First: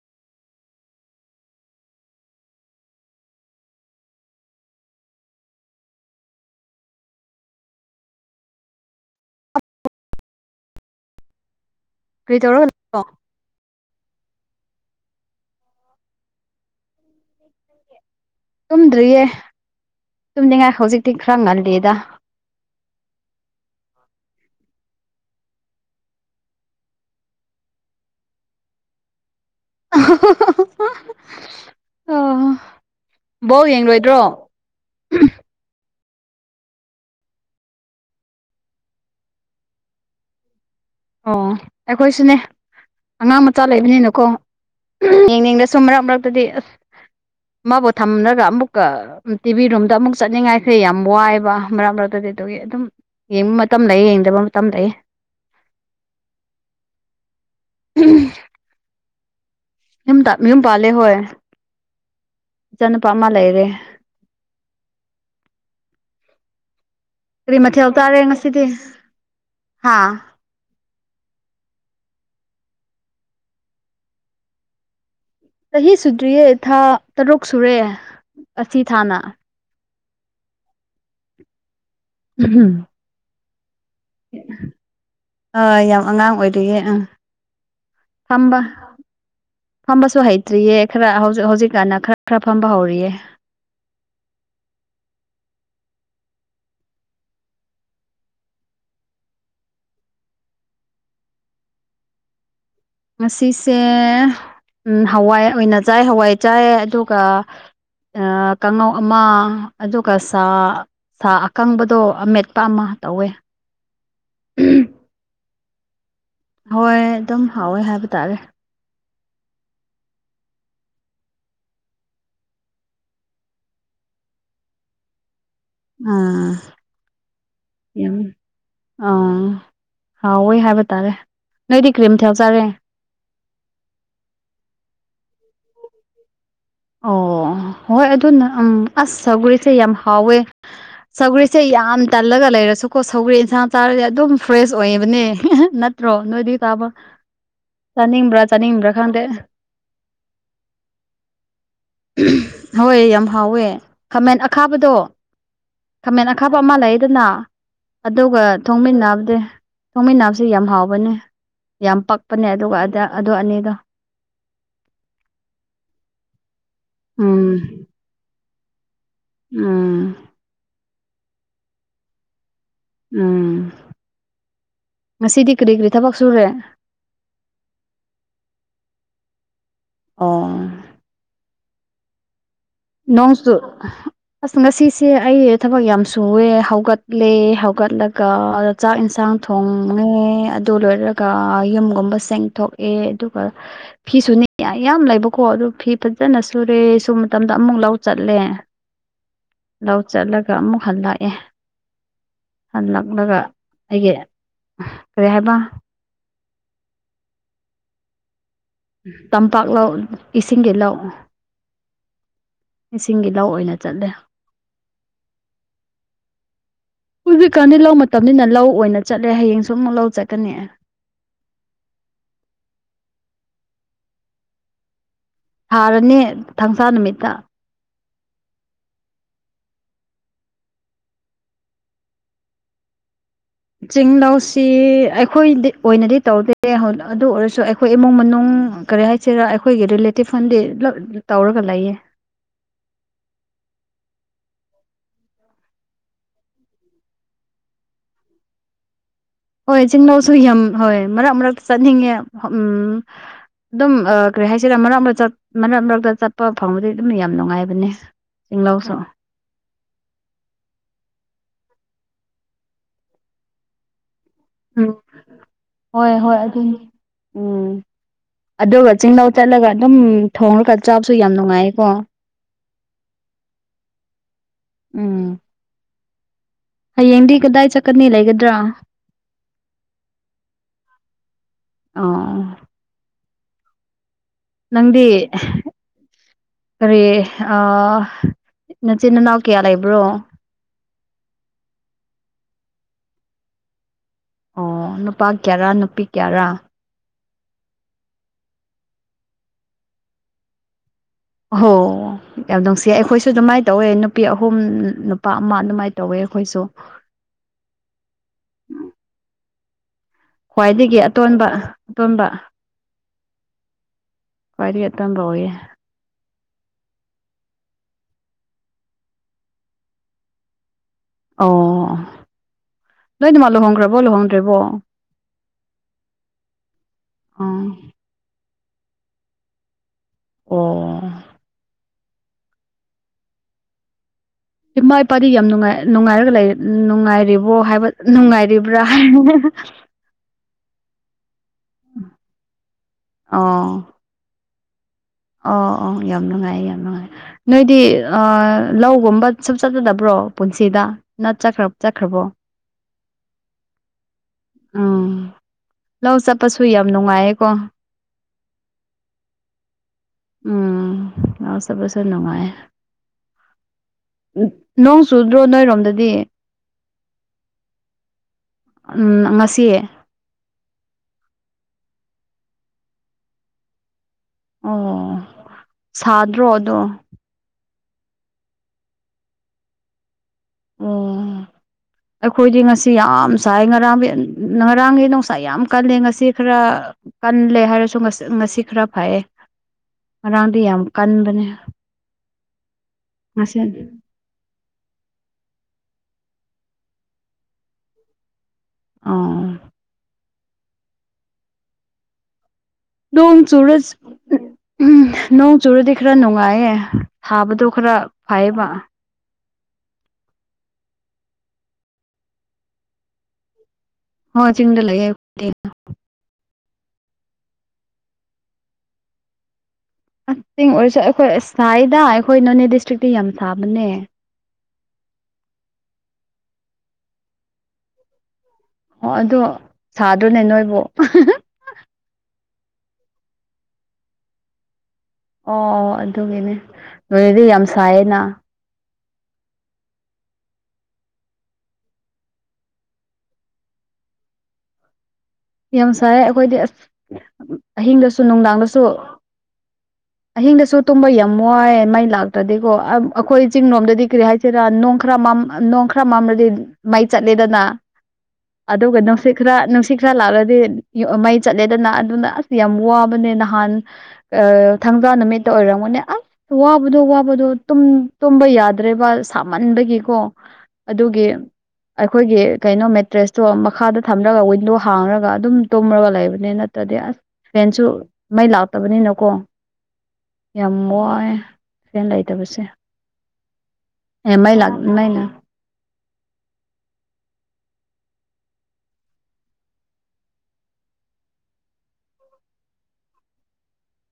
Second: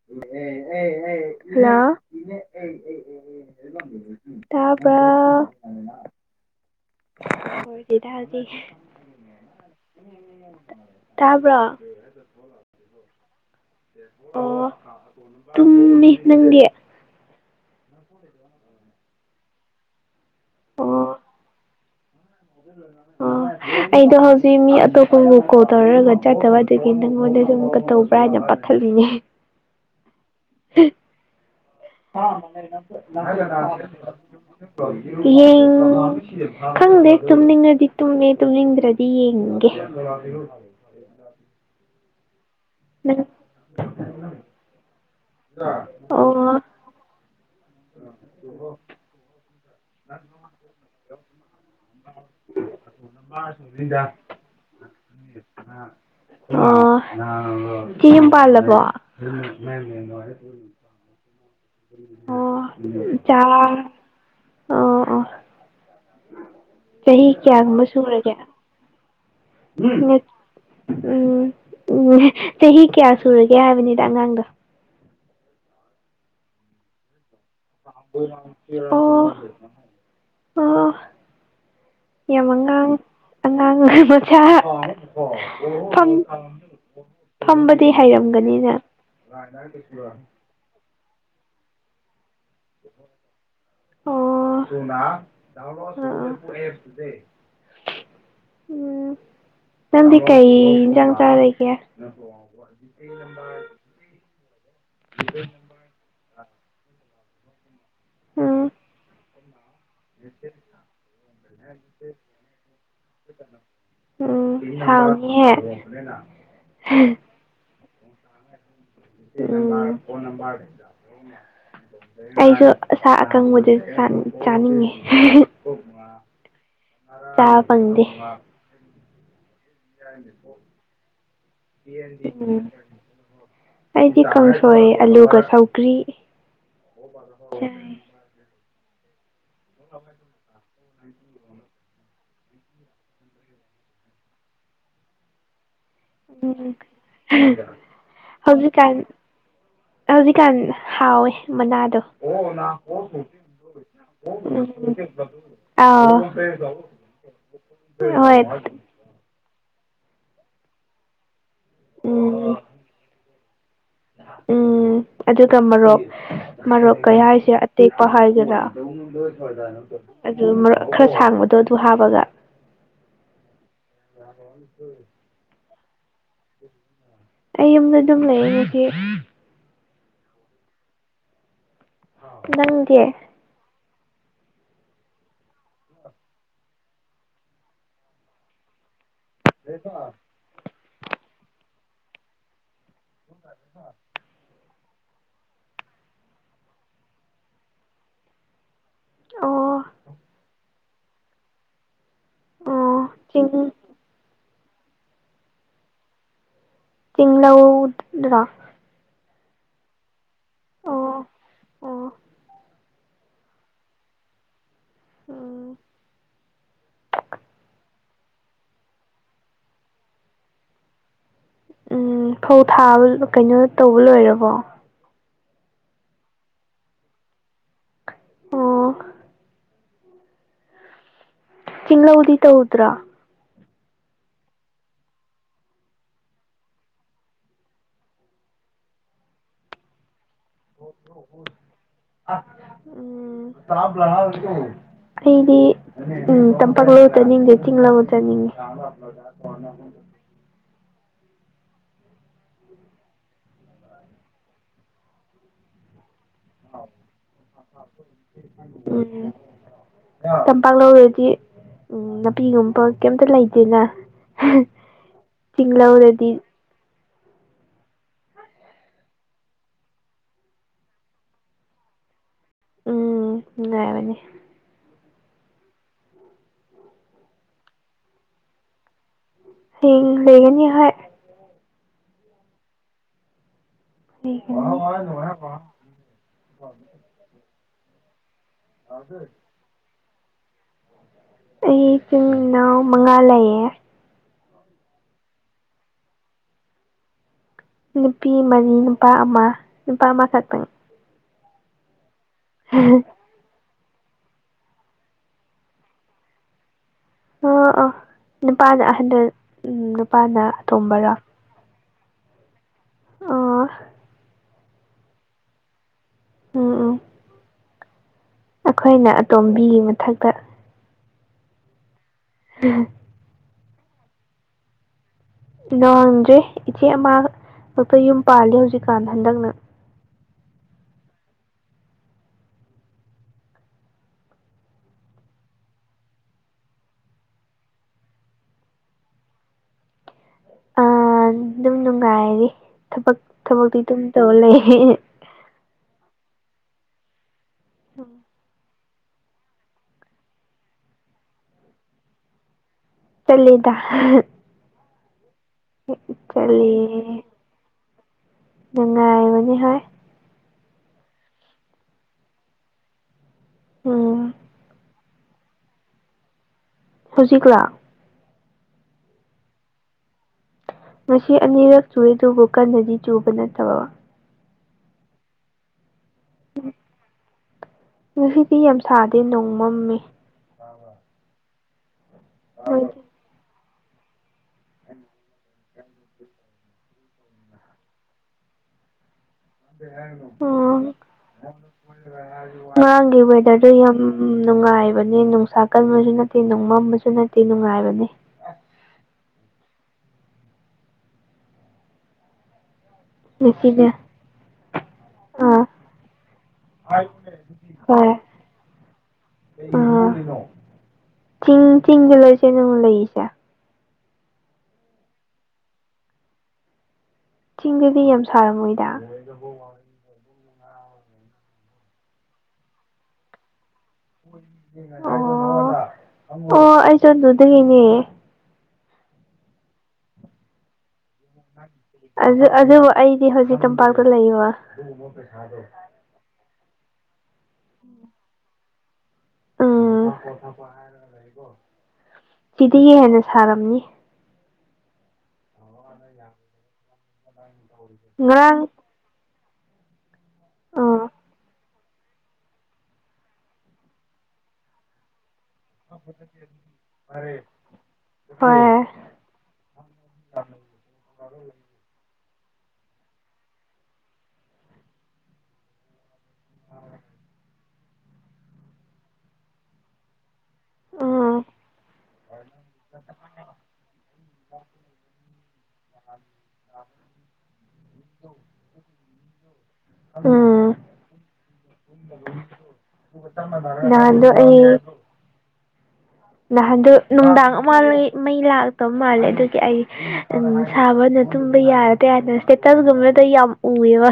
Hello ꯇꯥꯕ꯭ꯔꯣ [unintelligible] ꯇꯥꯁꯤ ꯇꯥꯕ꯭ꯔꯣ ꯀꯩ ꯇꯧꯔꯒ [unintelligible] ꯑꯣ ꯇꯨꯝꯃꯤ ꯅꯪꯗꯤ ꯇꯨꯝꯗ꯭ꯔꯤꯌꯦ ꯇꯨꯝꯅꯤꯡꯉꯥꯏ ꯍꯧꯖꯤꯛꯇꯤ ꯑꯣ ꯈꯔ ꯉꯜꯂꯤꯗ ꯑꯣ ꯑꯩꯗꯣ ꯍꯧꯖꯤꯛ ꯃꯤ ꯑꯇꯣꯞꯄꯕꯨ ꯀꯣꯜ ꯇꯧꯔꯒ ꯆꯠꯇꯕ ꯑꯗꯨꯗꯒꯤ ꯅꯪꯉꯣꯟꯗ ꯁꯨꯝ ꯀ ꯇꯧꯕ꯭ꯔꯥ ꯍꯥꯏꯅ ꯄꯥ ꯈꯜꯂꯤꯅꯦ [unintelligible] ꯑꯣ ꯕꯣꯜ ꯌꯦꯡꯂꯣꯏꯗ꯭ꯔꯣ [unintelligible] ꯌꯦꯡ ꯈꯪꯗꯦ ꯇꯨꯝꯅꯤꯡꯉꯗꯤ ꯇꯨꯝꯃꯦ ꯇꯨꯝꯅꯤꯡꯗ꯭ꯔꯗꯤ ꯌꯦꯡꯒꯦ ꯂꯗ [unintelligible] ꯑꯣ ꯑꯩꯈꯣꯏꯁꯨꯅꯦ ꯎꯝ ꯉ ꯃꯆꯥ ꯂꯩꯕꯅꯤꯅꯀꯣ ꯌꯦꯡꯅꯤꯡꯂꯁꯨ ꯃꯔꯛ ꯃꯔꯛꯇꯗꯤ ꯑꯣ ꯑꯁ ꯃꯥꯕꯨ ꯊꯝꯃꯅ ꯑꯃꯨꯛꯀ ꯇꯤꯚꯤ ꯔꯨꯝꯗ ꯑꯃꯨꯛ ꯆꯠꯅꯤꯡꯉꯥꯏꯁꯦ ꯌꯥꯝ ꯋꯥꯏꯕ ꯃꯔꯛ ꯃꯔꯛꯇꯗꯤ ꯑꯗꯨꯒꯤ ꯑꯗꯨꯝ ꯌꯦꯡꯕ ꯃꯇꯝꯂꯩꯌꯦ ꯌꯦꯡꯗꯕ ꯃꯇꯝꯗ ꯂꯩꯌꯦ ꯑꫭ ꯆꯦ ꯌꯨꯝ ꯄꯥꯜꯂꯕꫭ ꯌꯨꯝ ꯌꯨꯝ ꯄꯥꯜꯂꯦ ꯍꯣꯏ [unintelligible] ꯑꫭ ꯏꯆꯥꯅꯨꯄꯥ ꯑꯃ ꯏꯆꯥ ꯂꯩꯔꯦ ꯆꯍꯤ ꯀꯔꯤ ꯀꯌꯥꯒꯨꯝꯕ ꯃꯊꯦꯜ ꯆꯥꯔꯦ ꯁꯨꯔꯒꯦ ꯉꯁꯤꯗꯤ ꯍꯥ ꯎꯝ ꯎꯝ ꯎꯝ ꯆꯍꯤ ꯀꯌꯥ ꯁꯨꯔꯒꯦ ꯍꯥꯏꯕꯅꯤꯗ ꯑꯉꯥꯡꯗꯣ ꯆꯍꯤ ꯁꯨꯗ꯭ꯔꯤꯌꯦ ꯊꯥ ꯇꯔꯨꯛ ꯁꯨꯔꯦ ꯑꯁꯤ ꯊꯥꯅ ꯑꯣ ꯑꯣ ꯌꯥꯝ ꯑꯉꯥꯡ ꯑꯉꯥꯡ ꯑ [unintelligible] ꯌꯥꯝ ꯐꯝ ꯑꯉꯥꯡ ꯑꯣꯏꯔꯤꯌꯦ ꯑꯪ ꯐꯝꯕꯗꯤ ꯍꯩꯔꯝꯒꯅꯤꯅꯦ ꯁꯨ ꯍꯩꯇ꯭ꯔꯤꯌꯦ ꯈꯔ ꯍꯧꯖꯤꯛ ꯍꯧꯖꯤꯛꯀꯥꯟꯗ ꯈꯔ ꯈꯔ ꯐꯝꯕ ꯍꯧꯔꯤꯌꯦ ꯑꯣ ꯑ ꯑ ꯎꯝ ꯎꯝ ꯅꯪꯗꯤ ꯀꯩ ꯏꯟꯁꯥꯡ ꯆꯥꯔꯒꯦ [unintelligible] ꯉꯁꯤꯁꯦ ꯍꯋꯥꯏ ꯑꯣꯏꯅ ꯆꯥꯏ ꯍꯋꯥꯏ ꯆꯥꯏ ꯑꯗꯨꯒ ꯑ ꯎꯝ ꯀꯥꯡꯉꯧ ꯑꯃ ꯑꯗꯨꯒ ꯁꯥ ꯁꯥ ꯑꯀꯪꯕꯗꯣ ꯑꯃꯦꯠꯄ ꯑꯃ ꯇꯧꯋꯦ ꯎꯝ ꯁꯥ ꯍꯥꯎꯅꯤ ꯍꯦ ꯍꯣꯏ ꯑꯗꯨꯝ ꯍꯥꯎꯋꯦ ꯍꯥꯏꯕ ꯇꯥꯔꯦ ꯎꯝ ꯑꯩꯁꯨ ꯑꯁꯥ ꯑꯀꯪꯕꯗꯤ ꯆꯥꯅꯤꯡꯉꯦ ꯑꯥ ꯆꯥꯕ ꯐꯪꯗꯦ ꯑꫭ ꯍꯥꯎꯋꯤ ꯍꯥꯏꯕ ꯇꯥꯔꯦ ꯅꯣꯏꯗꯤ ꯀ꯭ꯔꯤ ꯃꯊꯦꯜ ꯆꯔꯦ ꯎꯝ ꯑꯩꯗꯤ ꯀꯥꯡꯁꯣꯏ ꯑꯂꯨꯒ ꯁꯧꯒ꯭ꯔꯤ ꯑꯣ ꯆꯥꯏ ꯍꯣꯏ ꯑꯗꯨꯅ ꯎꯝ ꯑꯁ ꯁꯧꯒ꯭ꯔꯤꯁꯦ ꯌꯥꯝ ꯍꯥꯎꯋꯦ ꯎꯝ [inaudible] ꯁꯧꯒ꯭ꯔꯤꯁꯦ ꯌꯥꯝ ꯇꯜꯂꯒ ꯂꯩꯔꯁꯨꯀꯣ ꯁꯧꯒ꯭ꯔꯤ ꯏꯟꯁꯥꯡ ꯆꯥꯔꯗꯤ ꯑꯗꯨꯝ ꯐ꯭ꯔꯦꯁ ꯑꯣꯏꯌꯦꯕꯅꯦ ꯅꯠꯇ꯭ꯔꯣ ꯅꯣꯏꯗꯤ ꯎꯝ ꯇꯥꯕ ꯆꯥꯅꯤꯡꯕ꯭ꯔꯥ ꯆꯥꯅꯤꯡꯕ꯭ꯔꯥ ꯍꯧꯖꯤꯛꯀꯥꯟ ꯈꯪꯗꯦ ꯍꯧꯖꯤꯛꯀꯥꯟ ꯍꯥꯎꯋꯦ ꯃꯅꯥꯗꯣ ꯍꯣꯏ ꯌꯥꯝ ꯍꯥꯎꯋꯦ ꯈꯥꯃꯦꯟ ꯑꯈꯥꯕꯗꯣ ꯎꯝ ꯑꯥꯎ ꯈꯥꯃꯦꯟ ꯑꯈꯥꯕ ꯑꯃ ꯂꯩꯗꯅ ꯍꯣꯏ ꯑꯗꯨꯒ ꯊꯣꯡꯃꯤꯟꯅꯕꯗꯤ ꯊꯣꯡꯃꯤꯟꯅꯕꯁꯦ ꯌꯥꯝ ꯍꯥꯎꯕꯅꯦ ꯌꯥꯝ ꯄꯛꯄꯅꯦ ꯎꯝ ꯑꯗꯨꯒ ꯑ ꯑꯗꯨ ꯑꯅꯤꯗꯣ ꯎꯝ ꯑꯗꯨꯒ ꯃꯔꯣꯛ ꯃꯔꯣꯛ ꯀꯩ ꯍꯥꯏꯁꯦ ꯎꯝ ꯑꯇꯦꯛ ꯍꯥꯏꯒꯦꯔꯥ ꯎꯝ ꯑꯗꯨ ꯃꯔꯛ ꯈꯔ ꯁꯥꯡꯕꯗꯣ ꯑꯗꯨ ꯍꯥꯞꯄꯒ ꯎꯝ ꯉꯁꯤꯗꯤ ꯀꯔꯤ ꯀꯔꯤ ꯊꯕꯛ ꯁꯨꯔꯦ ꯑꯩ ꯌꯨꯝꯗ ꯑꯗꯨꯝ ꯂꯩꯌꯦ ꯍꯧꯖꯤꯛ ꯑꯣ ꯅꯪ ꯅꯣꯡꯁꯨ ꯑꯁ ꯉꯁꯤꯁꯦ ꯑꯩ ꯊꯕꯛ ꯌꯥꯝ ꯁꯨꯑꯦ ꯍꯧꯒꯠꯂꯦ ꯍꯧꯒꯠꯂꯒ ꯑ ꯆꯥꯛ ꯌꯦꯟꯁꯥꯡ ꯊꯣꯡ ꯂꯩꯁ [inaudible] ꯑꯗꯨ ꯂꯣꯏꯔꯒ ꯌꯨꯝꯒꯨꯝ ꯆꯦꯡꯊꯣꯛꯑꯦ ꯑꯗꯨꯒ ꯐꯤ ꯌꯥꯝ ꯂꯩꯕꯀꯣ ꯑꯗꯨ ꯐꯤ ꯐꯖꯅ ꯁꯨꯔꯦ ꯁꯨꯕ ꯃꯇꯝꯗ ꯑꯃꯨꯛ ꯂꯧ ꯆꯠꯂꯦ ꯑꯣ ꯂꯧ ꯆꯠꯂꯒ ꯑꯃꯨꯛ ꯍꯜꯂꯛꯑꯦ ꯑꯣ ꯍꯜꯂꯛꯂꯒ ꯆꯤꯡ ꯑꯩꯒꯤ ꯀꯔꯤ ꯍꯥꯏꯕ ꯆꯤꯡꯂꯧꯗ꯭ꯔ ꯇꯝꯄꯥꯛ ꯂꯥꯎ ꯏꯁꯤꯡꯒꯤ ꯂꯥꯎ ꯑꯣ ꯑꯣ ꯏꯁꯤꯡꯒꯤ ꯂꯧ ꯑꯣꯏꯅ ꯆꯠꯂꯦ ꯎꯝ ꯍꯧꯖꯤꯛ ꯀꯥꯟꯗꯤ ꯂꯧ ꯃꯇꯝ ꯇꯝꯅꯤꯅ ꯂꯧ ꯑꯣꯏꯅ ꯆꯠꯂꯦ ꯍꯌꯦꯡꯁꯨ ꯑꯃꯨꯛ ꯂꯧ ꯆꯠꯀꯅꯤ ꯎꯝ ꯐꯧ ꯊꯥꯕ ꯀꯩꯅꯣ ꯇꯧꯕ ꯂꯣꯏꯔꯕꯣ ꯊꯥꯔꯅꯦ ꯊꯥꯡꯁꯥ ꯅꯨꯃꯤꯠꯇ ꯑꯥ ꯆꯤꯡꯂꯧꯗꯤ ꯇꯧꯗ꯭ꯔꯥ ꯆꯤꯡ ꯂꯧꯁꯤ ꯑꯩꯈꯣꯏꯗꯤ ꯑꯣꯏꯅꯗꯤ ꯇꯧꯗꯦ ꯑꯗꯨ ꯑꯣꯏꯔꯁꯨ ꯑꯩꯈꯣꯏ ꯏꯃꯨꯡ ꯃꯅꯨꯡ ꯀꯔꯤ ꯍꯥꯏꯁꯤꯔ ꯑꯩꯈꯣꯏꯒꯤ ꯔꯤꯂꯦꯇꯤꯞ ꯐꯗꯤ ꯇꯧꯔꯒ ꯂꯩꯌꯦ ꯎꯝ ꯑꯩꯗꯤ ꯎꯝ ꯇꯝꯄꯥꯛꯂ ꯆꯠꯅꯤꯡꯉꯦ ꯆꯤꯡꯂ ꯆꯠꯅꯤꯡꯉꯦ ꯍꯣꯏ ꯆꯤꯡꯂꯧꯁꯨ ꯌꯥꯝ ꯍꯣꯏ ꯃꯔꯛ ꯃꯔꯛ ꯆꯠꯅꯤꯡꯉꯦ ꯎꯝ ꯑꯗꯨꯝ ꯀꯔꯤ ꯍꯥꯏꯁꯤꯔꯥ ꯃꯔꯛ ꯃꯔꯛ ꯃꯔꯛ ꯃꯔꯛꯇ ꯆꯠ ꯑꯐ ꯐꯪꯕꯗꯩ ꯑꯗꯨꯝ ꯌꯥꯝ ꯅꯨꯡꯉꯥꯏꯕꯅꯦ ꯆꯤꯡꯂꯧꯁꯨ ꯎꯝ ꯇꯝꯄꯥꯛ ꯂꯧꯔꯗꯤ ꯎꯝ ꯅꯥꯄꯤꯒꯨꯝꯕ ꯀꯩꯝꯇ ꯂꯩꯇꯦꯅ ꯆꯒ꯭ꯂ ꯑꯣꯗꯗꯤ ꯑꯗꯨ ꯎꯝ ꯑꯗꯨꯒ ꯆꯤꯡꯂꯧ ꯆꯠꯂꯒ ꯑꯗꯨꯝ ꯊꯣꯡꯉꯒ ꯆꯥꯕꯁꯨ ꯌꯥꯝ ꯅꯨꯡꯉꯥꯏꯌꯦꯀꯣ ꯎꯝ ꯌꯥꯅꯨꯡꯉꯏꯥꯏꯕꯅꯤ ꯎꯝ ꯍꯌꯦꯡꯗꯤ ꯀꯗꯥꯏ ꯆꯠꯀꯅꯤ ꯂꯩꯒꯗ꯭ꯔꯥ ꯇ ꯕꯤꯔꯒꯅꯤ ꯍ ꯑꯥ ꯂꯩꯒꯅꯤ꯫ ꯅꯪꯗꯤ ꯀꯔꯤ ꯑ ꯅꯆꯤꯟ ꯅꯅꯥꯎ ꯀꯌꯥ ꯂꯩꯕ꯭ꯔꯣ ꯑꯩ ꯏꯤꯟ ꯏꯅꯥꯎ ꯃꯉꯥ ꯂꯩꯌꯦ ꯑꯣ ꯅꯨꯄꯥ ꯀꯌꯥꯔꯥ ꯅꯨꯄꯤ ꯀꯌꯥꯔꯥ ꯅꯨꯄꯤ ꯃꯔꯤ ꯅꯨꯄꯥ ꯑꯃ ꯅꯨꯄꯥ ꯑꯃ ꯈꯛꯇꯪ ꯍ ꯑꯦꯎꯗꯣꯡꯁꯤ ꯑꯩꯈꯣꯏ ꯁꯨ ꯑꯗꯨꯃꯥꯏꯅ ꯇꯧꯋꯦ ꯅꯨꯄꯤ ꯑꯍꯨꯝ ꯅꯨꯄꯥ ꯑꯃ ꯑꯗꯨꯃꯥꯏꯅ ꯇꯧꯋꯦ ꯑꯩꯈꯣꯏꯁꯨ ꯑ ꯑꯥ ꯅꯨꯄꯥꯗ ꯑꯍꯟꯗ ꯎꯝ ꯅꯨꯄꯥꯅ ꯈ꯭ꯋꯥꯏꯗꯒꯤ ꯑꯇꯣꯝꯕꯔꯣ ꯑꯇꯣꯟꯕ ꯑꯇꯣꯟꯕ ꯑꯥ ꯄꯔꯤ ꯌꯦꯇꯥꯟ ꯇꯣꯑꯦ ꯎꯝ ꯎꯥ ꯑꯩꯈꯣꯏꯅ ꯑꯇꯣꯝꯕꯤꯒꯤ ꯃꯊꯛꯇ ꯑꯣ ꯎꯝ ꯅꯣꯏ ꯅꯃ ꯂꯨꯍꯣꯡꯈ꯭ꯔꯕꯣ ꯂꯨꯍꯣꯡꯗ꯭ꯔꯔꯤꯕꯣ ꯉꯥꯡꯗ꯭ꯔꯦ ꯏꯆꯦ ꯑꯃ ꯑꯥ ꯈꯛꯇ ꯌꯨꯝ ꯄꯥꯂ ꯍꯧꯖꯤꯛꯀꯥꯟ ꯍꯟꯗꯛꯅ ꯑꯣ ꯏꯃꯥ ꯏꯄꯥꯗꯤ ꯌꯥꯝ ꯅꯨꯡꯉꯥꯏ ꯅꯨꯡꯉꯥꯏꯔꯒ ꯂꯩ ꯅꯨꯡꯉꯥꯏꯔꯤꯕꯣ ꯍꯥꯏꯕ ꯅꯨꯡꯉꯥꯏꯔꯤꯕ꯭ꯔꯥ ꯑꯥ ꯑꯗꯨꯝ ꯅꯨꯡꯉꯥꯏꯔ ꯊꯕꯛ ꯑꯣ ꯊꯕꯛꯇꯤ ꯑꯗꯨꯝ ꯇꯧ ꯂꯩꯦ ꯑꯣ ꯑꯣ ꯌꯥꯝ ꯅꯨꯡꯉꯥꯏ ꯌꯥꯝ ꯅꯨꯡꯉꯥꯏ ꯅꯣꯏꯗꯤ ꯑ ꯂꯧꯒꯨꯝꯕ ꯁꯨꯞ ꯆꯠꯆꯗꯕ꯭ꯔꯣ ꯄꯨꯟꯁꯤꯗ ꯅꯠ ꯆꯠꯈ꯭ꯔ ꯆꯠꯈ꯭ꯔꯕꯣ ꯆꯂꯗ ꯑꯥ ꯂꯧ ꯆꯠꯄꯁꯨ ꯆꯠꯂꯤ ꯌꯥꯝ ꯅꯨꯡꯉꯥꯏꯌꯦꯀꯣ ꯅꯨꯡꯉꯥꯏꯕꯅꯤ ꯍꯣꯏ ꯎꯝ ꯁꯁ ꯅꯨꯡꯉꯥꯏ ꯎꯝ ꯆꯨꯗ꯭ꯔꯣ ꯅꯣꯏꯔꯣꯝꯗꯗꯤ ꯍꯧꯖꯤꯛꯂꯥ ꯉꯁꯤ ꯉꯁꯤ ꯑꯅꯤꯔꯛ ꯆꯨꯏꯦ ꯑꯗꯨꯕꯨ ꯀꯟꯅꯗꯤ ꯆꯨꯕ ꯅꯠꯇꯕ ꯑꯣ ꯁꯥꯗ꯭ꯔꯣ ꯑꯗꯣ ꯉꯁꯤꯗꯤ ꯌꯥꯝꯁꯥꯗꯤꯦ ꯅꯣꯡꯃꯝꯃꯤ ꯑꯣ ꯑꯩꯈꯣꯏꯗꯤ ꯉꯁꯤ ꯅꯣꯏꯗꯤ ꯌꯥꯝ ꯅꯨꯡꯁꯥ ꯉꯔꯥꯡꯒꯤ ꯉꯔꯥꯡꯒꯤ ꯅꯨꯡꯁꯥ ꯌꯥꯝ ꯀꯜꯂꯦ ꯉꯁꯤ ꯈꯔ ꯀꯜꯂꯦ ꯍꯥꯏꯔꯁꯨ ꯉꯁꯤ ꯉꯁꯤ ꯈꯔ ꯐꯌꯦ ꯉꯔꯥꯡꯗꯤ ꯌꯥꯝ ꯀꯟꯕꯅꯦ ꯃꯥ ꯏ ꯑꯣꯏꯣꯏꯗ ꯉꯁꯤ ꯑꯗꯨ ꯌꯥꯝ ꯎꯝ ꯅꯨꯡꯉꯥꯏꯕꯅꯦ ꯅꯨꯡꯁꯥ ꯀꯟꯕꯁꯨ ꯅꯠꯇꯦ ꯅꯨꯡ ꯃꯝꯕꯁꯨ ꯅꯠꯇꯦ ꯅꯨꯡꯉꯥꯏꯕꯅꯤ ꯑꯥ ꯗꯣꯝ ꯉꯁꯤꯅꯦ ꯆꯨꯨꯔꯁ ꯎꯝ ꯅꯣꯡ ꯑꯥ ꯆꯨꯔꯗꯤ ꯈꯔ ꯅꯨꯡꯉꯥꯏꯌꯦ ꯊꯥꯕꯗꯣ ꯈꯔ ꯐꯩꯕ ꯑ ꯆꯤꯡ ꯆꯤꯡꯒꯤ ꯂꯩꯁꯦꯅ ꯑꯃꯨꯛ ꯂꯩꯔꯤꯁꯦ ꯍꯣꯏ ꯆꯤꯡꯗ ꯂꯒ ꯌꯥ ꯆꯤꯡꯗꯨꯗꯤ ꯌꯥꯝ ꯁꯥꯔꯝꯃꯣꯏꯗ ꯍꯣ ꯋꯥ ꯑꯦꯡ ꯑꯣꯏꯔꯁꯨ ꯑꯩꯈꯣꯏ ꯁ꯭ꯋꯥꯥꯏꯗ ꯑꯩꯈꯣꯏ ꯅꯣꯅꯦ ꯗꯤꯁꯇ꯭ꯔꯤꯛꯇ ꯌꯥꯝ ꯁꯥꯕꯅꯦ ꯑꯣ ꯑꯣ ꯑꯩ ꯆꯣꯟ ꯑꯗꯨꯗꯒꯤꯅꯦ ꯑꯣ ꯑꯗꯨꯗ ꯁꯥꯗ꯭ꯔꯅꯦ ꯅꯣꯏꯕꯨ ꯑꯗꯨ ꯑꯗꯨꯕꯨ ꯑꯩꯗꯤ ꯍꯧꯖꯤꯛ ꯇꯝꯄꯥꯛꯇ ꯂꯩꯕ ꯑꯣ ꯑꯣ ꯑꯗꯨꯒꯤꯅꯦ ꯅꯣꯏꯗꯤ ꯌꯥꯝ ꯁꯥꯏꯌꯦꯅ ꯁꯤꯤꯗꯤꯒ ꯍꯦꯟꯅ ꯁꯥꯔꯝꯅꯤ ꯌꯥꯝ ꯁꯔꯦ ꯑꯩꯈꯣꯏꯗꯤ ꯑꯁ ꯑꯍꯤꯡꯗꯁꯨ ꯅꯨꯡꯗꯥꯡꯗꯁꯨ ꯎꯝ ꯑꯍꯤꯡꯗꯁꯨ ꯇꯨꯝꯕ ꯌꯥꯝ ꯋꯥꯏꯦ ꯃꯩ ꯂꯥꯛꯇ꯭ꯔꯗꯤꯀꯣ ꯑꯩꯈꯣꯏ ꯆꯤꯡꯔꯣꯝꯗꯗꯤ ꯀꯔꯤ ꯍꯥꯏꯁꯤꯔꯥ ꯈꯔ ꯅꯣꯡ ꯈꯔ ꯃꯥꯝꯂꯗꯤ ꯃꯥꯏ ꯆꯠꯂꯦꯗꯅ ꯍꯣꯏ ꯑꯗꯨꯒ ꯅꯨꯡꯁꯤꯠ ꯈꯔ ꯅꯨꯡꯁꯤꯠ ꯈꯔ ꯂꯥꯛꯂꯗꯤ ꯃꯩ ꯆꯠꯂꯦꯗꯅ ꯑꯗꯨꯅ ꯑꯁ ꯌꯥꯝ ꯋꯥꯕꯅꯦ ꯅꯍꯥꯟ ꯊꯥꯡꯖꯥ ꯅꯨꯃꯤꯠꯇ ꯑꯣꯏꯔꯝꯃꯨꯅꯦ ꯑꯁ ꯋꯥꯕꯗꯣ ꯋꯥꯕꯗꯣ ꯇꯨꯝꯕ ꯌꯥꯗ꯭ꯔꯦꯕ ꯁꯥꯃꯟꯕꯒꯤꯀꯣ ꯑꯗꯨꯒꯤ ꯎꯝ ꯑꯩꯈꯣꯏꯒꯤ ꯀꯩꯅꯣ ꯃꯦꯇ꯭ꯔꯦꯁꯇꯣ ꯃꯈꯥꯗ ꯊꯝꯂꯒ ꯋꯤꯟꯗꯣ ꯈꯔꯒ ꯑꯗꯨꯝ ꯇꯨꯝꯃꯒ ꯂꯩꯕꯅꯤ ꯅꯠꯇ꯭ꯔꯗꯤ ꯑꯁ ꯐꯦꯟꯁꯨ ꯃꯩ ꯂꯥꯛꯇꯕꯅꯤꯅꯀꯣ ꯎꯝ ꯌꯥꯝ ꯋꯥꯑꯦ ꯍꯦꯟ ꯂꯩꯇꯕꯁꯦ ꯅ ꯑꯗꯨ ꯑꯩ ꯅꯅꯦ ꯅꯍꯟꯗ ꯅꯨꯡꯗꯥꯡ ꯑꯃ ꯂꯣꯏ ꯃꯩ ꯂꯥꯛꯇꯕ ꯃꯥꯜꯂꯦ ꯑꯗꯨꯒꯤ ꯑꯩ ꯎꯝ ꯁꯥꯕꯅ ꯇꯨꯝꯕ ꯌꯥꯔ ꯇꯦꯅ ꯏꯁꯇꯦꯇꯁꯒꯨꯝꯕꯗ ꯌꯥꯝ ꯎꯑꯦꯕ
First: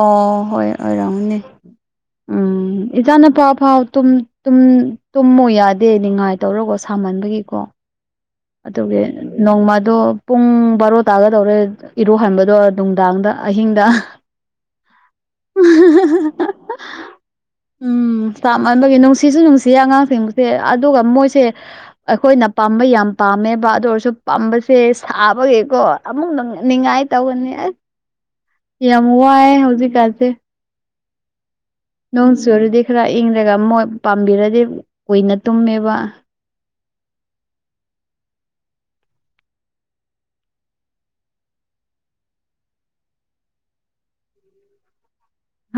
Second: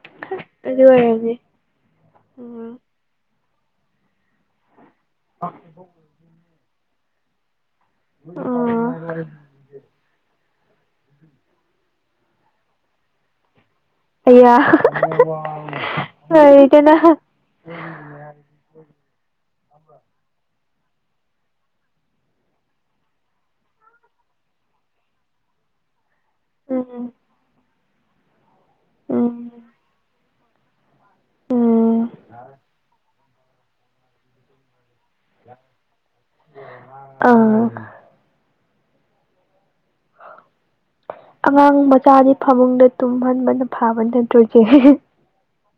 ꯑꯣ ꯍꯣꯏꯔꯥꯎꯅꯤ ꯎꯝ ꯏꯆꯥꯅ ꯄꯥꯎ ꯐꯥꯎ ꯇꯨꯝꯃꯨ ꯌꯥꯗꯦ ꯅꯤꯡꯉꯥꯏ ꯇꯧꯔꯒꯣ ꯁꯥꯃꯟꯕꯒꯤꯀꯣ ꯑꯗꯨꯒꯤ ꯎꯝ ꯅꯣꯡꯃꯗꯣ ꯄꯨꯡ ꯕꯥꯔꯣ ꯇꯥꯒ ꯇꯧꯔꯦ ꯏꯔꯨꯍꯟꯕꯗꯣ ꯅꯨꯡꯗꯥꯡꯗ ꯑꯍꯤꯡꯗ ꯑꯌꯥꯗꯅ ꯎꯝ ꯆꯞ ꯃꯅꯕꯒꯤ ꯅꯨꯡꯁꯤꯁꯨ ꯅꯨꯡꯁꯤꯌꯦ ꯑꯉꯥꯡꯁꯤꯡꯁꯦ ꯑꯗꯨꯒ ꯃꯣꯏꯁꯦ ꯑꯩꯈꯣꯏꯅ ꯄꯥꯝꯕ ꯌꯥꯝ ꯄꯥꯝꯃꯦꯕ ꯑꯗꯨ ꯑꯣꯏꯔꯁꯨ ꯄꯥꯝꯕꯁꯦ ꯁꯥꯕꯒꯤꯀꯣ ꯑꯃꯨꯛ ꯅꯤꯡꯉꯥꯏ ꯎꯝ ꯇꯧꯕꯅꯤ ꯑꯁ ꯌꯥꯝ ꯎꯝ ꯋꯥꯏꯑꯦ ꯍꯧꯖꯤꯛꯀꯥꯟꯁꯦ꯫ ꯎꯝ ꯅꯣꯡ ꯆꯨꯔꯗꯤ ꯈꯔ ꯏꯪꯪꯂꯒ ꯃꯣꯏ ꯄꯥꯝꯕꯤꯔꯗꯤ ꯀꯨꯏꯅ ꯇꯨꯝꯃꯦꯕ ꯑꯥ ꯑꯉꯥꯡ ꯃꯆꯥꯗꯤ ꯐꯃꯨꯡꯗ ꯇꯨꯝꯍꯟꯕꯅ ꯐꯕ ꯅꯠꯇ꯭ꯔꯣꯏꯁꯦ꯫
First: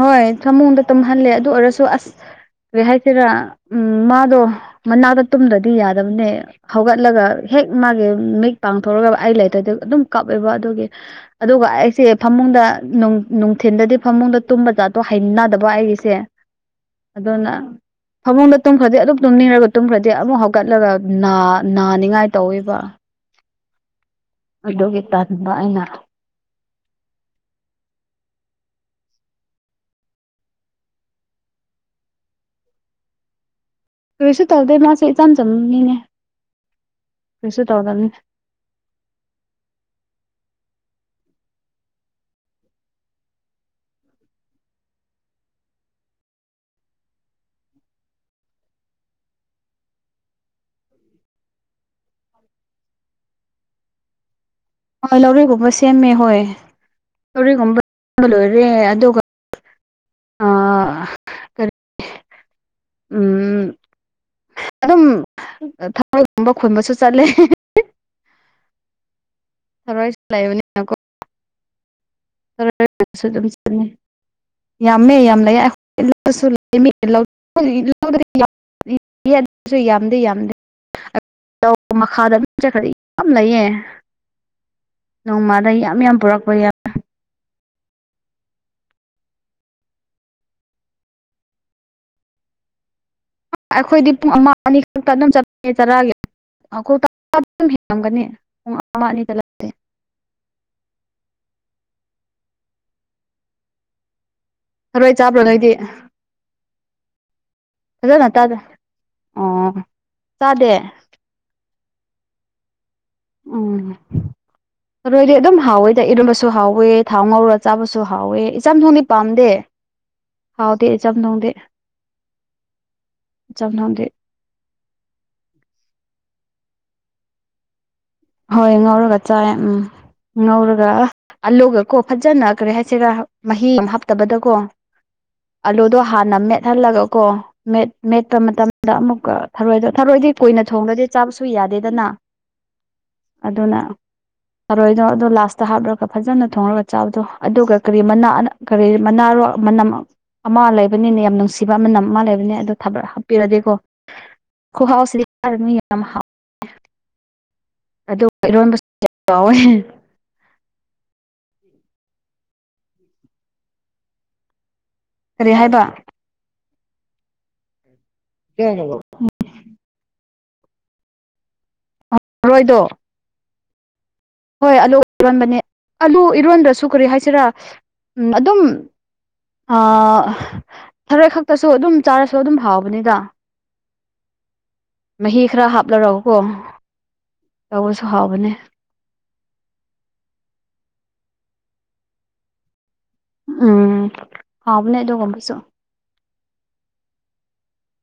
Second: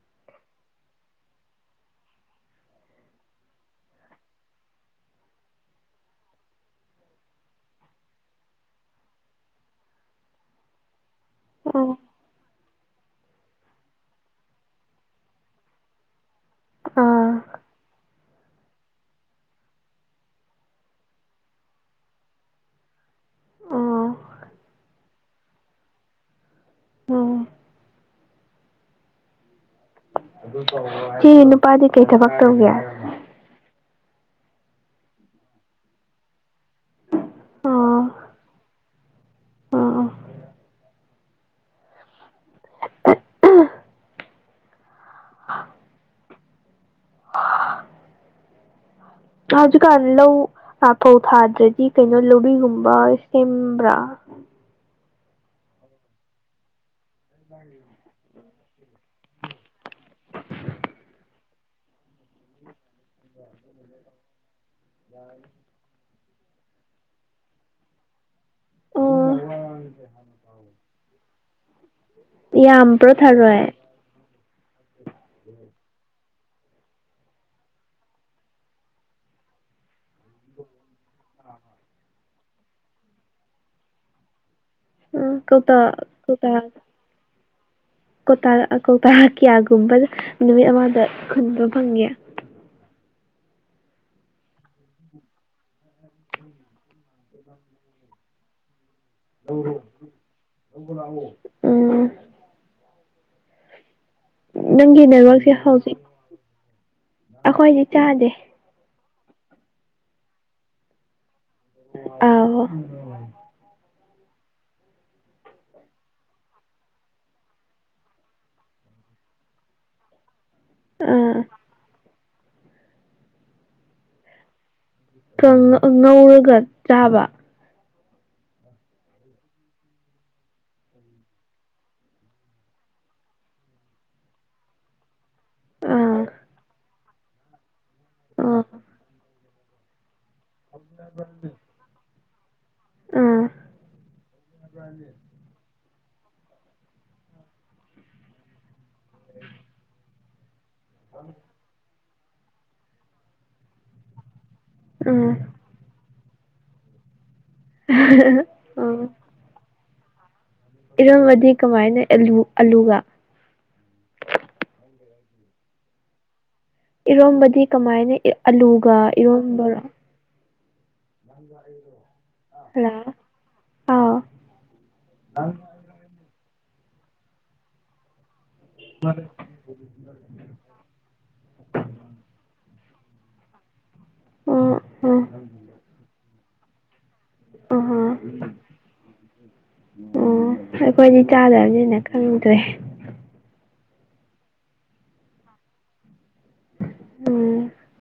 ꯍꯣꯏ ꯊꯃꯨꯡꯗ ꯇꯨꯝꯍꯜꯂꯦ ꯑꯗꯨ ꯑꯣꯏꯔꯁꯨ ꯑꯁ ꯦ ꯍꯥꯏꯁꯤꯔꯥ ꯎꯝ ꯃꯥꯗꯣ ꯃꯅꯥꯛꯇ ꯇꯨꯝꯗ꯭ꯔꯗꯤ ꯌꯥꯗꯕꯅꯦ꯫ ꯍꯧꯒꯠꯂꯒ ꯍꯦꯛ ꯃꯥꯒꯤ ꯃꯤꯠ ꯄꯥꯡꯊꯣꯛꯂꯒ ꯑꯩ ꯂꯩꯇꯗ ꯑꯗꯨꯝ ꯀꯥꯞꯑꯦꯕ ꯑꯗꯨꯒꯤ ꯑꯗꯨꯒ ꯎꯝ ꯑꯩꯁꯦ ꯐꯃꯨꯡꯗ ꯅꯨꯡꯊꯤꯟꯗꯗꯤ ꯐꯃꯨꯡꯗ ꯇꯨꯝꯕ ꯆꯥꯠꯇꯣ ꯍꯅꯗꯕ ꯑꯩꯒꯤꯁꯦ ꯑꯥ ꯑꯗꯨꯅ ꯐꯃꯨꯡꯗ ꯇꯨꯝꯈ꯭ꯔꯗꯤ ꯑꯗꯨꯛ ꯇꯨꯝꯅꯤꯡꯔꯒ ꯇꯨꯝꯈ꯭ꯔꯗꯤ ꯑꯃꯨꯛ ꯍꯧꯒꯠꯂꯒ ꯅꯥꯅꯤꯡꯉꯥꯏ ꯇꯧꯋꯕ ꯎꯝ ꯑꯗꯨꯒꯤ ꯇꯟꯥꯟꯕ ꯑꯩꯅ ꯎꯝ ꯑꯗꯨ ꯇ ꯁꯤ ꯅꯨꯄꯥꯗꯤ ꯀꯩ ꯊꯕꯛ ꯇꯧꯒꯦ꯫ ꯔꯏꯁꯁꯨ ꯇꯧꯗꯩ ꯃꯥꯁꯦ ꯆꯥꯖ ꯃꯤꯅꯦ ꯔꯏꯁꯁꯨ ꯑꯣ ꯇꯧꯗꯅꯤ꯫ ꯑꯣ ꯍꯧꯖꯤꯛꯀꯥꯟ ꯂꯧ ꯐꯧ ꯊꯥꯗ꯭ꯔꯗꯤ ꯀꯩꯅꯣ ꯂꯕꯤꯒꯨꯝꯕ ꯁꯦꯝꯕ꯭ꯔꯥ ꯍꯣꯏ ꯂꯧꯔꯤꯒꯨꯝꯕ ꯁꯦꯝꯃꯦ ꯍꯣꯏ ꯂꯧꯔꯤꯒꯨꯝꯕ ꯂꯣꯏꯔꯦ ꯑꯗꯨꯒ ꯑ ꯀꯔꯤ ꯎꯝ ꯑꯗꯣ [inaudible] ꯊꯃꯣꯏꯒꯨꯝꯕ ꯈꯣꯏꯕꯁꯨ ꯆꯠꯂꯦ꯫ ꯑꯣ ꯁꯔꯣꯏ ꯆ ꯂꯥꯏꯕꯣ ꯌꯥꯝꯕ꯭ꯔꯣ ꯁꯨ ꯑꯗꯨꯝ ꯊꯔꯣꯏ ꯆꯠꯉ ꯌꯥꯝꯃꯦ ꯌꯥꯝ ꯂꯩ ꯑꯩꯈꯣꯏꯁꯨ ꯌꯦꯁꯨ ꯌꯥꯝꯗꯤꯦ ꯌꯥꯝꯗꯦ꯫ ꯃꯈꯥꯗ ꯑꯗꯨ ꯆꯠꯈ꯭ꯔ ꯌꯥꯝ ꯂꯩꯌꯦ꯫ ꯎꯝ ꯅꯣꯡꯃꯥꯗ ꯀꯧꯇꯥ ꯌꯥꯝ ꯌꯥꯝ ꯄꯨꯔꯛꯄ ꯌꯥꯏ꯫ ꯇꯥ ꯀꯧꯇꯥꯔ ꯀꯌꯥꯒꯨꯝꯕ ꯅꯨꯃꯤꯠ ꯑꯃꯗ ꯈꯨꯟꯕ ꯐꯪꯉꯦ꯫ ꯑꯩꯈꯣꯏꯗꯤ ꯄꯨꯡ ꯑꯃ ꯑꯅꯤ ꯈꯛꯇ ꯑꯗꯨꯝ ꯆꯠꯄꯦ ꯆꯔꯥꯒ ꯑꯩꯈꯣꯏ ꯑꯗꯨ ꯍꯦꯟꯉꯝꯒꯅꯤ ꯄꯨꯡꯅꯤ [inaudible] ꯅꯪꯒꯤ ꯊꯔꯣꯏ ꯅꯔ ꯆꯥꯕ꯭ꯔꯣ ꯋꯥꯁꯤꯦ ꯅꯣꯏꯗꯤ ꯍꯧꯥꯎꯖꯤꯛ ꯑꯩꯈꯣꯏꯗꯤ ꯆꯥꯗꯦ꯫ ꯑꯣ ꯆꯥꯗꯦ꯫ ꯑ ꯎꯝ ꯑꯣꯏꯗꯤ ꯑꯗꯨꯝ ꯍꯥꯎꯋꯦꯗ ꯏꯔꯝꯕꯁꯨ ꯍꯥꯎꯋꯦ ꯊꯥꯎ ꯉꯧꯔ ꯆꯥꯕꯁꯨ ꯍꯥꯎꯋꯦ ꯏꯆꯝ ꯊꯣꯡꯗꯤ ꯄꯥꯝꯗꯦ꯫ [inaudible] ꯍꯥꯎꯗꯖꯝ ꯅꯣꯡꯗꯦ ꯑꯥ ꯆꯝ ꯅꯗꯦ꯫ ꯉꯧꯔꯒ ꯆꯥꯕ ꯍꯣꯏ ꯉꯧꯔꯒ ꯆꯥꯏ ꯎꯝ ꯉꯧꯔꯒ ꯑꯜꯂꯨꯒ ꯀꯣ ꯐꯖꯅ ꯀꯔꯤ ꯍꯥꯏꯁꯤꯔ ꯃꯍꯤ ꯍꯥꯞꯇꯕꯗꯀꯣ ꯑꯂꯨꯗꯣ ꯑꯥ ꯍꯥꯟꯅ ꯃꯦꯠꯍꯜꯂꯒ ꯀꯣ ꯃꯦꯠꯄ ꯑꯥ ꯃꯇꯝꯗ ꯑꯃꯨꯛꯀ ꯊꯔꯣꯏꯗ ꯊꯔꯣꯏꯗꯤ ꯀꯨꯏꯅ ꯊꯣꯡꯂꯗꯤ ꯆꯥꯕꯁꯨ ꯌꯥꯗꯦꯗꯅ ꯑꯥ ꯑꯗꯨꯅ ꯇꯔꯣꯏꯗꯣ ꯑꯗꯣ ꯂꯥꯁ ꯍꯥꯞꯂꯒ ꯐꯖꯅ ꯊꯣꯡꯉꯒ ꯆꯥꯕꯗꯣ ꯑꯗꯨꯒ ꯀꯔꯤ ꯀꯔꯤ ꯃꯅꯥꯔꯣ ꯃꯅꯝ ꯑꯃ ꯂꯩꯕꯅꯤꯅ ꯌꯥꯝ ꯅꯨꯡꯁꯤꯕ ꯑꯃꯅ ꯑꯃ ꯂꯩꯕꯅꯤ ꯑꯗꯣ ꯊ ꯍꯥꯞꯄꯤꯔꯗꯤꯀꯣ ꯑꯥ ꯌꯥꯝ ꯑꯗꯨ ꯏꯔꯣꯟꯕꯁꯨ ꯌꯥꯝ ꯆꯥꯎꯋꯦ꯫ ꯏꯔꯝꯃꯗꯤ ꯀꯃꯥꯏꯅ ꯑꯂ ꯑꯂꯨꯒ ꯀꯔꯤ ꯍꯥꯏꯕ ꯏꯔꯣꯝꯕꯗꯤ ꯀꯃꯥꯏꯅ ꯑꯂꯨꯒ ꯏꯔꯣꯝꯕꯔꯣ ꯍꯗ ꯑꯩꯗꯣ ꯃꯔꯣꯏꯗꯣ ꯍꯣꯏ ꯑꯂꯨ ꯏꯔꯣꯟꯕꯅꯦ ꯑꯂꯨ ꯏꯔꯣꯟꯗ꯭ꯔꯁꯨ ꯀꯔꯤ ꯍꯥꯏꯁꯤꯔꯥ ꯑꯗꯨꯝ ꯊꯔꯦꯣꯏ ꯈꯛꯇꯁꯨ ꯑꯗꯨꯝ ꯆꯥꯔꯁꯨ ꯑꯗꯨꯝ ꯍꯥꯎꯕꯅꯤꯗ ꯑꯥ ꯃꯍꯤ ꯈꯔ ꯍꯥꯞꯂꯔꯎꯀꯣ ꯑꯥ ꯑꯣ ꯑꯩꯈꯣꯏꯗꯤ ꯆꯥꯗꯕꯅꯤꯅ ꯈꯪꯗ꯭ꯔꯦ ꯎꯝ ꯍꯥꯎꯕꯅꯦ ꯑꯩꯣꯒꯝ ꯄꯥꯏꯁꯣ ꯎꯝ